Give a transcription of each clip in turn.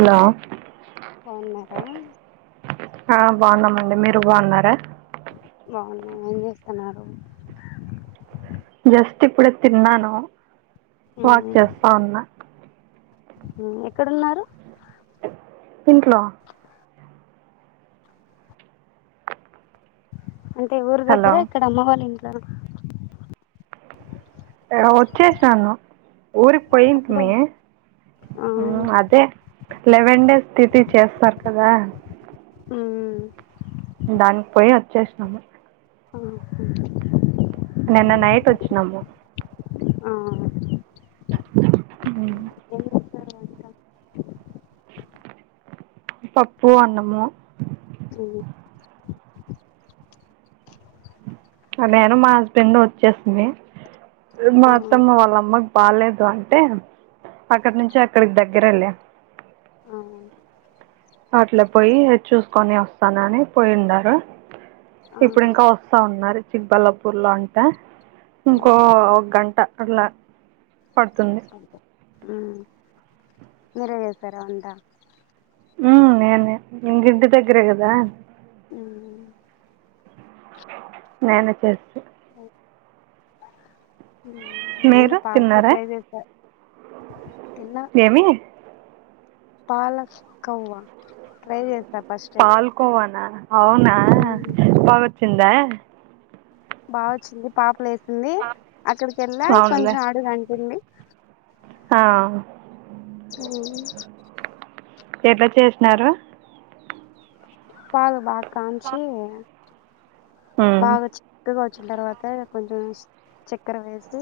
Hello బవున్నారా ఆ బాగున్నాంమండి మీరు బాగున్నారా బాగున్నామండీ ఏం చేస్తున్నారు జస్ట్ ఇప్పుడే తిన్నాను వాక్ చేస్తా ఉన్నా ఉమ్ ఎక్కడున్నారు ఇంట్లో అంటే ఊరి హలో దగ్గర ఇక్కడ అమ్మ వల్ల ఇంట్లో నా ఇక వచ్చేసాను ఊరికి అప్పుడే పోయింటమీ ఆ ఉ అదే లెవెన్ డేస్ తిథి చేస్తారు కదా ఉమ్ దానికి పొయి ఒచ్చేసినము ఆహా నిన్న నైటొచ్చినము ఆహ మ్ వెన్యూ సర్ వేల్ కమ్ పప్పు అన్నము [inaudible] అ నేను మా హస్బెండు వొచ్చేస్తుంది మా ఆ అత్తమ్మ వాళ్ళమ్మ పాల్లేదు అంటే అక్కడ నుంచి అక్కడ కి దగ్గిరేలే అవును అట్ల పొయ్యి చూస్కొని వస్తానని పొయ్యిండారు ఆ ఇప్పుడు ఇంకా వస్తా ఉన్నారు చిక్ బల్లాపూర్ లో అంటా ఇంకో మ్మ్ ఒక గంట అట్లా పడుతుంది ఊమ్ మీరే జేశారా వంట ఉమ్ నేనే ఇంగ ఇంటి దగ్గరే గదా ఊమ్ నేనే చేస్తి నేనూ మీరు పాలకూర తిన్నారా ఫ్రై చేసా తిన్నా ఏమీ పాలక్ కవ్వ ట్రై జే పాల్ కొవానా అవునా ఊమ్ చ్చిందా బా వొచ్చింది పాపలేసింది అక్కడికెళ్ళొ అవునులే కొంచెం అడుగంటింది హామ్ [unintelligible] ఎట్ల చేసినారు పాలు బాగా కాంచి బాగా చిక్కగా వచ్చిన తర్వాత కొంచెం చెక్కెర వేసి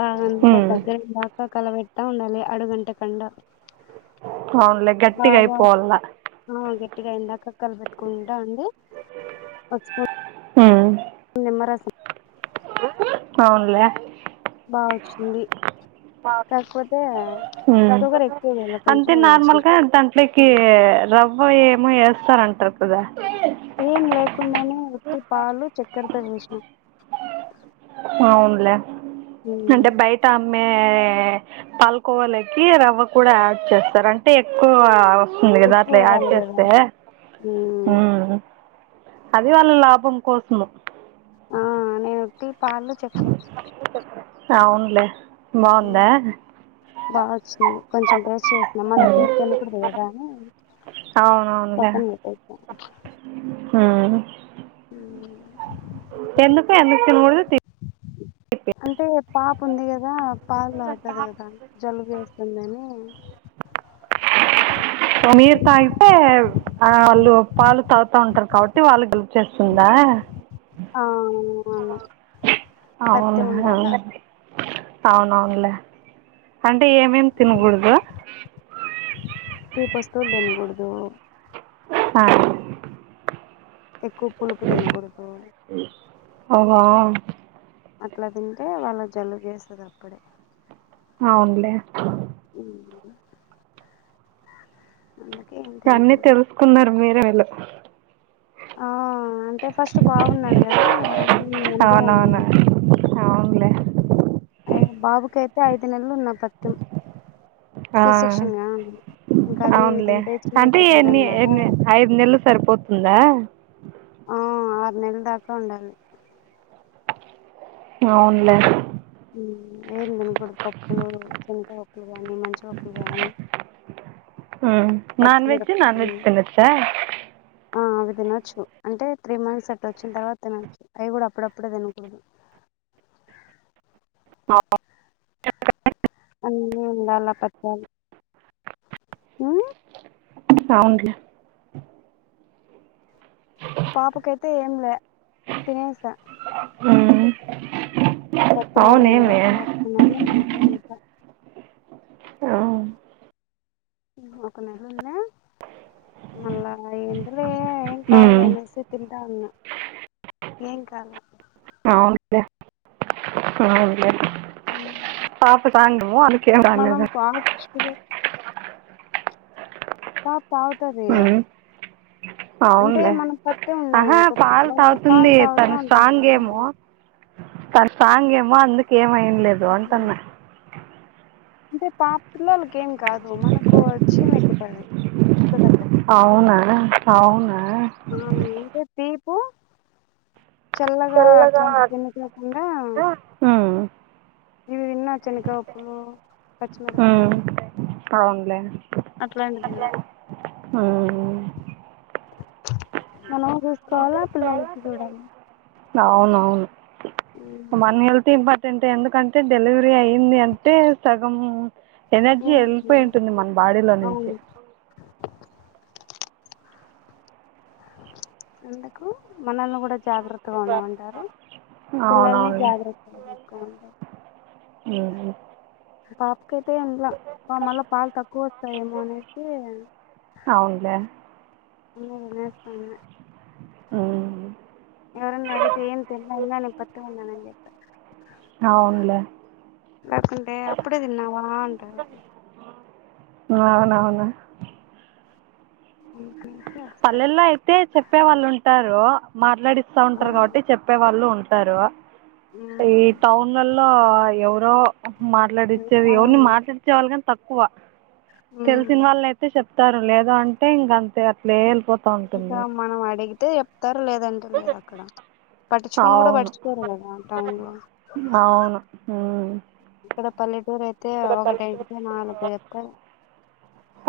బాగంతా దగ్గరయ్యేందాకా కలబెడ్తా ఉండాలి అడుగంటకండా అవును లే గట్టిగైపొవ్వల్ల ఆ గట్టిగా అయ్యిందాక కలుబెట్టుకుంటా ఉండి ఒక స్పూ ఊమ్ నిమ్మరసిం అవునులే బావొచ్చింది కాకపోతే షుగర్ ఎక్కువ వేయలా కొంచెమే వేసినా ట్లికి రవ్వ ఏమో ఎస్తారంట కదా ఏం లేకుండా నే ఉట్టి పాలు చెక్కర తో జేసినాం అవును లే ఉమ్, అంటే బయట అమ్మే పాలకోవాలేకి రవ్వ కూడా ఆడ్ చేస్తారు అంటే కోవా సింది గదా ఎక్కువ అట్ల యాడ్ అవ్వాలి కదా చేస్తే ఉమ్ అది వాళ్ళ లాభం కోసుము ఆ నే ఒట్టి పాలు చెక్కెరే అవును లే బావుందా బావొచ్చింది కొంచం టేస్ట్ చే ఇంగ మల్ల ఉమ్. తీపి కనపడదు గదా అని పక్కన బెట్టేసినా హూ ఊ ఎందుకు తినకూడదు తీపి అంటే పాప ఉంది గదా పాలు తాగతాది కదా అని జలుబు చేస్తుందని సో మీర్ తాయితే ఆ అళ్ళు పాలు తాగుతా ఉంటరు కాబట్టి వాళ్ళకి హెల్ప్ చేస్తుందా ఆ అవును మల్ల అవునా అవునవున్లే అంటే ఏమేం తినగూడదు తీప్ వస్తూల్ దినగూడదు ఆ ఎక్కువ పులుపు దినగూడదు అవునా అట్లా తింటే వాళ్ళ జలుబ్ జేస్తది అప్పుడే అవున్లే ఊ అన్నీ తెలుసుకున్నారు మీరే వెళ్ళు ఆ అంటే ఫస్ట్ బావున్నాడు గదా అన్నీ అనుభవం అవునవును నాకు అవునులే అయ్ బాబుకైతే ఐదు నెల్లు ఉన్నప్పట్కెల్ ఆ ఇంకా అవి అవున్లే తింటే చీము అంటే ఎక్కుతది ఎన్ని అన్నారా ఎన్ని ఐదు నెల్లు సరిపోత్ ఉందా ఆ ఆరు నెల్ దాకా ఉండాలి అవున్లే ఊ ఏం దినకోడ పప్పులూ చెన్గవప్పులు గాని మంచి వప్పులు గానీ ఉ నాన్ వెజ్ నాన్ వె పచ్చిమిరపకాయలు తినొచ్చాయ్ ఆ అవి తినొచ్చు అంటే త్రీ మంత్స్ అట్ట ఒచ్చిన్ తర్వా తినొచ్చు అయ్ గూడ అప్పుడప్పుడే దినకూడదు అ అన్నీ ఉండాల్ల పచ్చాలు ఊ అవున్లే పాపకైతే ఏం లే తినేసా హూ పత్యం ఏం సౌండ్ ఏమీ [unintelligible] ఆ ఒక నెల ఉందా మళ్ళా ఇందులో ఏం ఉమ్. కావులే అనేసి తింటా ఉన్నా ఏం కాల అవున్లే అవున్లే ఉమ్. పాప సాంగు ఆల్లుక్ ఏం రాలేదె ఆ పుష్క్ దే పా తావుతదియా ఉమ్. అంటే అవునులే మనం పట్టే ఆహా ఉన్నాయనుకో పాలు [unintelligible] పాలు తాగుతుంది తాగుతా ఉంటది గదా తను స్ట్రాంగ్ ఏమౌ అందుకు ఏమైన్లేదూ ఉమ్. అంటాన్న అంటే పాపిల్లోళకి ఏం కాదు మనకో చీం ఎక్కుతాది అవునా అవునా ఆ అంటే తీపు చల్లగా అట్లాంటి పిన్ను కాకుండా ఆ ఇవి విన్న చెనకాపులు హూ అవున్లే అట్లాంటి దిన్నా ఉమ్, కాలే పిల్లోళ్లకి కూడానా? అవునవును వన్నేల్ ఇంపార్టెంటెంటే ఎందుకంటే డెలివరీ అయ్యింది అంటే సగం ఎనర్జీ ఎళ్ళపోయి ఉంటుంది మన బాడీలో నుంచి. అవును ఎందుకు మనల్ని గుడ జాగ్రత్తగా ఉండమంటారు, పిల్లల్ని అవునవునులే జాగ్రత్తగా చూసుకోమంటారు ఉమ్ పాపకయితే ఇంట్ల, పా మళ్ళ పాలు తక్కువ వస్తాయేమో అనేసి అవునులే అన్నయ్య నేస్తానే ఉమ్ ఎవరన్నా అడిగితే ఏం తినలే నేను పత్యం ఉన్నాను అని చెప్య. అవున్లే లేకుంటే అప్పుడే తిన్నావా అంటారు? ఆ నవును అంతేగా పల్లెల్లో అయితే చెప్పే వాళ్ళు ఉంటారు, మాట్లాడిస్తా ఉంటారు గాబట్టి చెప్ చెప్పే వాళ్ళు ఉంటారు, ఈ టౌన్లల్లో ఎవరో మాట్లాడిచ్చేది ఓన్లీ అవును మాట్లాడిచ్చే వాళ్లు గాని తక్కువ. తెలిసిన ఉమ్. వాళ్ళయితే చెప్తారు లేదు అంటే ఇంగ అంతే, అట్లే వెళ్ళిపో ఇంకా మనం అడిగితే చెప్తారు లేదంటే లేదు అక్కడ. పట్టించుకొని గుడ అవును పట్చుకోరు కదా టౌన్ లో అవును ఉమ్. ఇక్కడ పల్లెటూరు అయితే ఒకటడిగితే నాలుగు చెప్తారు.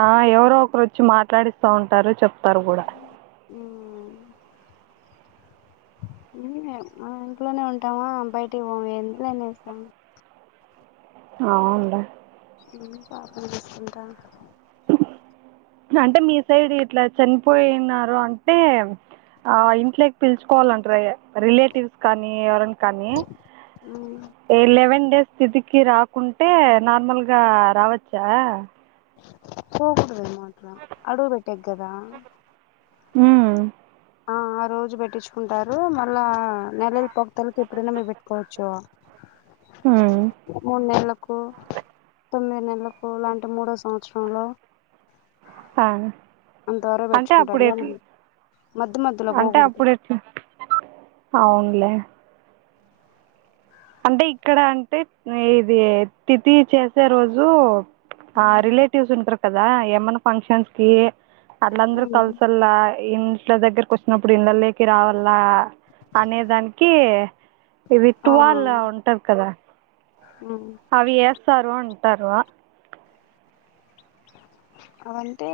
ఆ ఎవరో ఒకరు వచ్చి మాట్లాడిస్తా ఉంటారు, చెప్తారు గుడ ఉమ్ ఆ ఇంట్లోనే ఉంటామా, బయటికీ పోము ఇంట్లనే వేస్తాము. ఆవున్లే ఉమ్ పాపను చూసుకుంటా అంటే మీ సైడ్ ఇట్ల చనిపోయినారు అంటే ఆ ఇంట్లోకి పిలుచుకోవాలంటరు ఇయ రిలేటివ్స్ కానీ, ఎవరన్న కానీ. ఏ లెవెన్ డేస్ స్థితికి రాకుంటే నార్మల్గా రావచ్చా? పోకూడదేమో అట్లా అడుగు పెట్టెకి కదా. ఉమ్ ఆ ఆ రోజు పెట్టించుకుంటారు, మళ్ళా నెలల పక్తలకు ఎప్పుడన్నా మీరు పెట్టుకోవచ్చు. ఉమ్ మూన్నేళ్లక్ కు తొమ్మిది నెలలకు, లే అంటే మూడో సంవత్సరంలో ఆ అంతవరకు అంటే అప్పుడు పెచ్చుకుంటారు, మన్ ఎట్లా మధ్య మధ్యలో పోకూడదు. అవున్లే అంటే ఇక్కడ అంటే ఇది తిథి చేసే రోజు ఆ రిలేట్ టీవ్స్ ఉంటరు కదా, ఏమన్నా ఫంక్షన్స్ కి అట్లందరు కలిసెల్లా ఇంట్ల దగ్గరకు వచ్చినప్పుడు ఇంద లేకి రావల్లా అనేదానికి ఆ విట్వా లా ఉంటరు కదా, అవి ఏస్తారు అంటారు అవంటే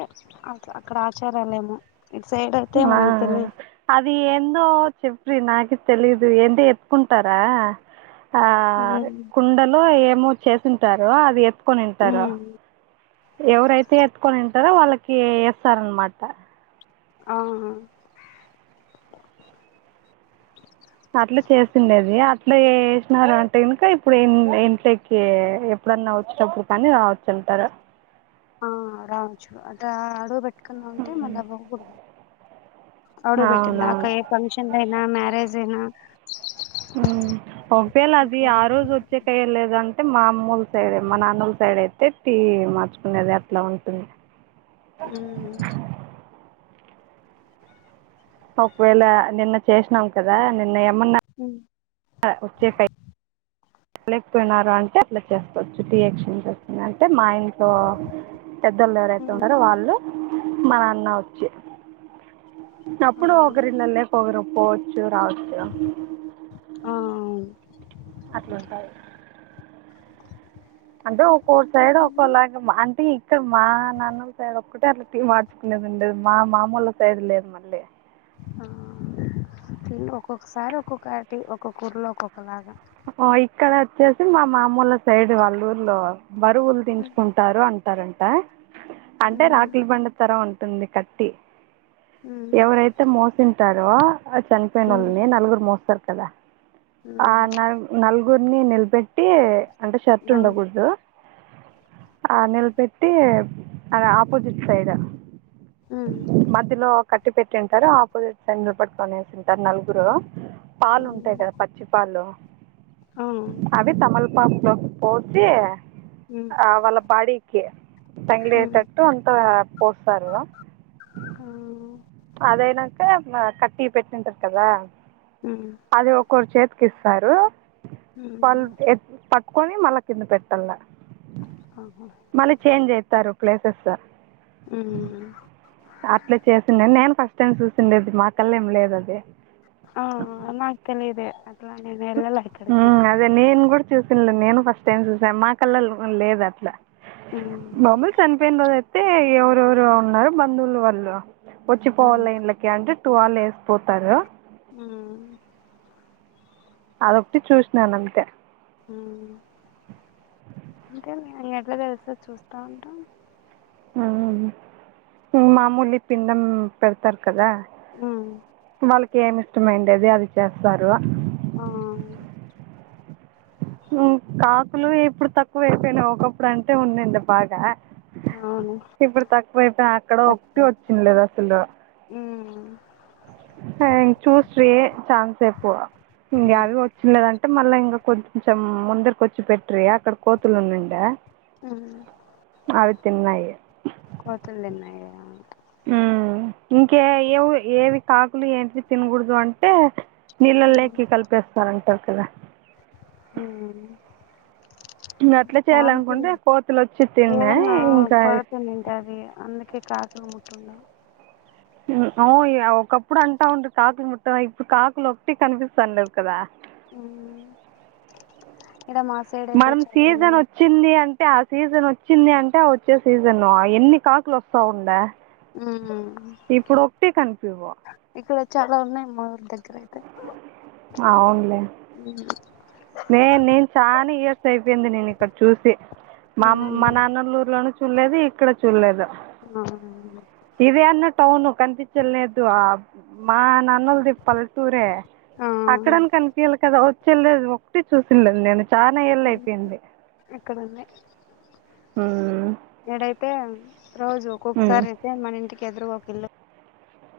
అ అక్కడ ఆచారాలేమో ఇటు సైడ్ అయితే ఆ మనకు తెలియదు అది ఏందో చెప్పి నాకు తెలీదు ఏంటో ఎత్తుకుంటారా ఆ ఉమ్ కుండలు ఏమో చేసింటారూ అది ఎత్తుకొనింటారు ఉమ్ ఎవరైతే ఎత్తుకొని ఇంటారో వాళ్ళకి వేస్తారు అన్నమాట ఆహా పర్లు చేసిండేది అట్లా చేసినారు అంటే కనుక ఇప్పుడు ఇంట్లోకి ఎప్ ఎప్పుడన్నా వచ్చేటప్పుడు కానీ రావచ్చు అంటార ఆ రాచూ అట అడవు బట్టి ఎక్క ఉంటే మల్లా ఉమ్. పోకూడదు అడ పెట్టింది ఆకా అవునవును ఎక్ ఫంక్షన్లైన మ్యారేజ్ ఐనా ఉ పంపియాల అది ఇంకా ఆ రోజు వచ్చే కైయలెదన్ అంటే మా అమ్మోల సైడ్ మా నాన్నోల సైడ్ అయితే టీ మార్చుకునేది అట్లా ఉంటుంది ఉ ఒకవేళ నిన్న చేసినాం కదా నిన్న ఏమన్నా హ ఉచ్చే ఫై చేయలేకపోయినారంటే అట్లా చేసుకోవచ్చు టీ ఎక్సంజ్ వస్తుంది అంటే మా ఇంట్ సో పెద్దోళ్ళు ఎవరైతే ఉన్నారో ఉమ్ వాళ్ళు మా అన్న వచ్చి ఆ అప్పుడు ఒకరిల్లల్లే ఒకరు పోవచ్చు రావచ్చు ఆవును అట్లుంటయి అంటే ఒక్కోసైడ్ ఒక్కోలాగ అంటే ఇక్కడ మా నాన్న సైడ్ ఒక్కటే అట్లా టీ మర్చ్ ఉండేది ఉండేది మా మామూలు సైడ్ లేదు మళ్ళీ ఆ ఒక్కొక్కసారి ఒక్కొక్కటి ఒక్కొక్కరలో ఒక్కొక్కలాగా ఆ ఇక్కడ వచ్చేసి మా మామోల సైడ్ వాళ్ళ ఊర్లో బరువులు ఉమ్ దించుకుంట టారు అంటారంట అంటే రాఖీలి బండ తరం ఉంటుంది కట్టి ఉమ్ ఎవరైతే మోసింటారో ఆ చనిపోయిన ఉమ్ వాళ్ళని నలుగురు మోస్తారు కదా ఆ ఉమ్ న నలుగురిని నిలబెట్టి అంటే షర్ట్ ఆ ఉండకూడదు. ఆ నిలపెట్టి అది ఆపోజిట్ సైడ్ ఉ మధ్యలో కట్టి పెట్టింటారు ఆపోజిట్ సైడ్ నిలబెట్టుకొనేసింటారు నలుగురు పాలు ఉమ్ ఉంటాయి కదా పచ్చి పాలు ఆ ఉమ్ అది తమలపాకు లోకి పోసి ఉమ్ ఆవళ బాడికి తంగ్లేటట్టు ట్టు అంత పోస్తారు. ఆ అదైనాక కట్టి పెట్టింటారు కదా ఉ అది ఒకరు చేతికి ఇస్తారు ఉమ్ వాళ్ళు ఎత్ పట్టుకొని మళ్ళ కింద పెట్టాల ఆహా మళ్ళీ చేంజ్ అయితారు ప్లేసెస్. ఉమ్ అట్ల చేసిండని నేను ఫస్ట్ టైం చూసిండేది, మా కన్నా ఏం లేదు అది ఆ నాకు తెలిదే అట్లా నేను ఎల్లలే ఎక్కడకి దే నేను కూడా చూసింద్లె నేను ఫస్ట్ టైం చూసాను మా కల్లా లేదు అట్లా ఉమ్ మాములు చనిపోయిన రోజయితే ఎవరెవరో ఉన్నారు బంధువులు వాళ్ళు ఉమ్ వచ్చిపోవాల ఇళ్లకి అంటే టూవాళ్ళ వేసిపోతారు ఉమ్ అదొకటి చూసినాను అంతే. ఉమ్ అంటే మీ ఎట్ల దగ్గర తె చూస్తా ఉంటం. ఉమ్ మామూలు పిండం పెడతారు కదా. ఉమ్ వాళ్ళకి ఏమి ఇష్టమయిండేది ఆది చేస్తారు. ఆ కాకులు ఇప్పుడు తక్కువ అయిపోయినాయి ఒకప్పుడు అంటే ఉన్నిండే బాగా అవును ఇప్పుడు తక్కువైపోయి అక్కడ ఒకటి తక్కువ వచ్చిండల్లేదు అసలు ఉమ్ ఆ చూస్ట్రే చాన్సేపూ ఇంగా ఉమ్ అవి పో చిల్లదంటే మళ్ళా ఇంగా కొంచెం ముందరికి వచ్చి పెట్ట్రి అక్కడ కోతులు ఉండుండ ఉమ్ కోతులన్నాయా మ్మ్ ఇంకే ఏవు ఏవి కాకులు ఏంటివి తినకూడదు అంటే ఉమ్ నిళ్లల్లేకి కలిపేస్తారు ఉంటారు కద. ఉమ్ అ దానికి తిన్నాయి ఏదన్నా ఇంకా కొరత వున్నింటాది అందుక్ కే కాదు టూ ఉమ్ ఓ ఇయ ఒకప్పుడు అంటా ఉండ కాకులు ముట్టన ఇప్పుడు, కాకులు ఒట్టి కనిపిస్తానే లేవు కదా. ఉమ్ ఈడ మా సైడయితే మనం సీజన్ చాలఉన్నాయి వచ్చింది అంటే ఆ సీజన్ వచ్చింది అంటే వచ్చే సీజను ఎన్ని కాకులు వస్తావుండ ఉమ్ ఇప్పుడు ఒకటే కనిపివ్ ఇక్కడ చాలా ఉన్నయి మా ఊర్ దగ్గర అవునులే ఉ నే నేను చాన ఇయర్స్ అయిపోయింది నేను ఇక్కడ చూసి, మా అమ్ ఉమ్ మా నాన్నోల్ల ఊరిలోను చూల్లేది ఇక్కడ చూడలేదు. ఆ ఇదే అన్న టౌను కనిపించల్నేద్దు, ఆ మా నాన్నోల్ది పల్టూరే. ఆ ఆ అక్కడన్న కనిపియాలి కదా వచ్చేళ్ళ ఒకటి చూసిండలేదు నేను చాలా ఏళ్ళ ఉమ్, అయిపోయింది, ఇక్కడ ఉంది ఉమ్ ఎడైతే రోజు ఒక్కొక్కసారి అయితే మన ఇంటికి ఎదురుగక ఒక ఇళ్ళు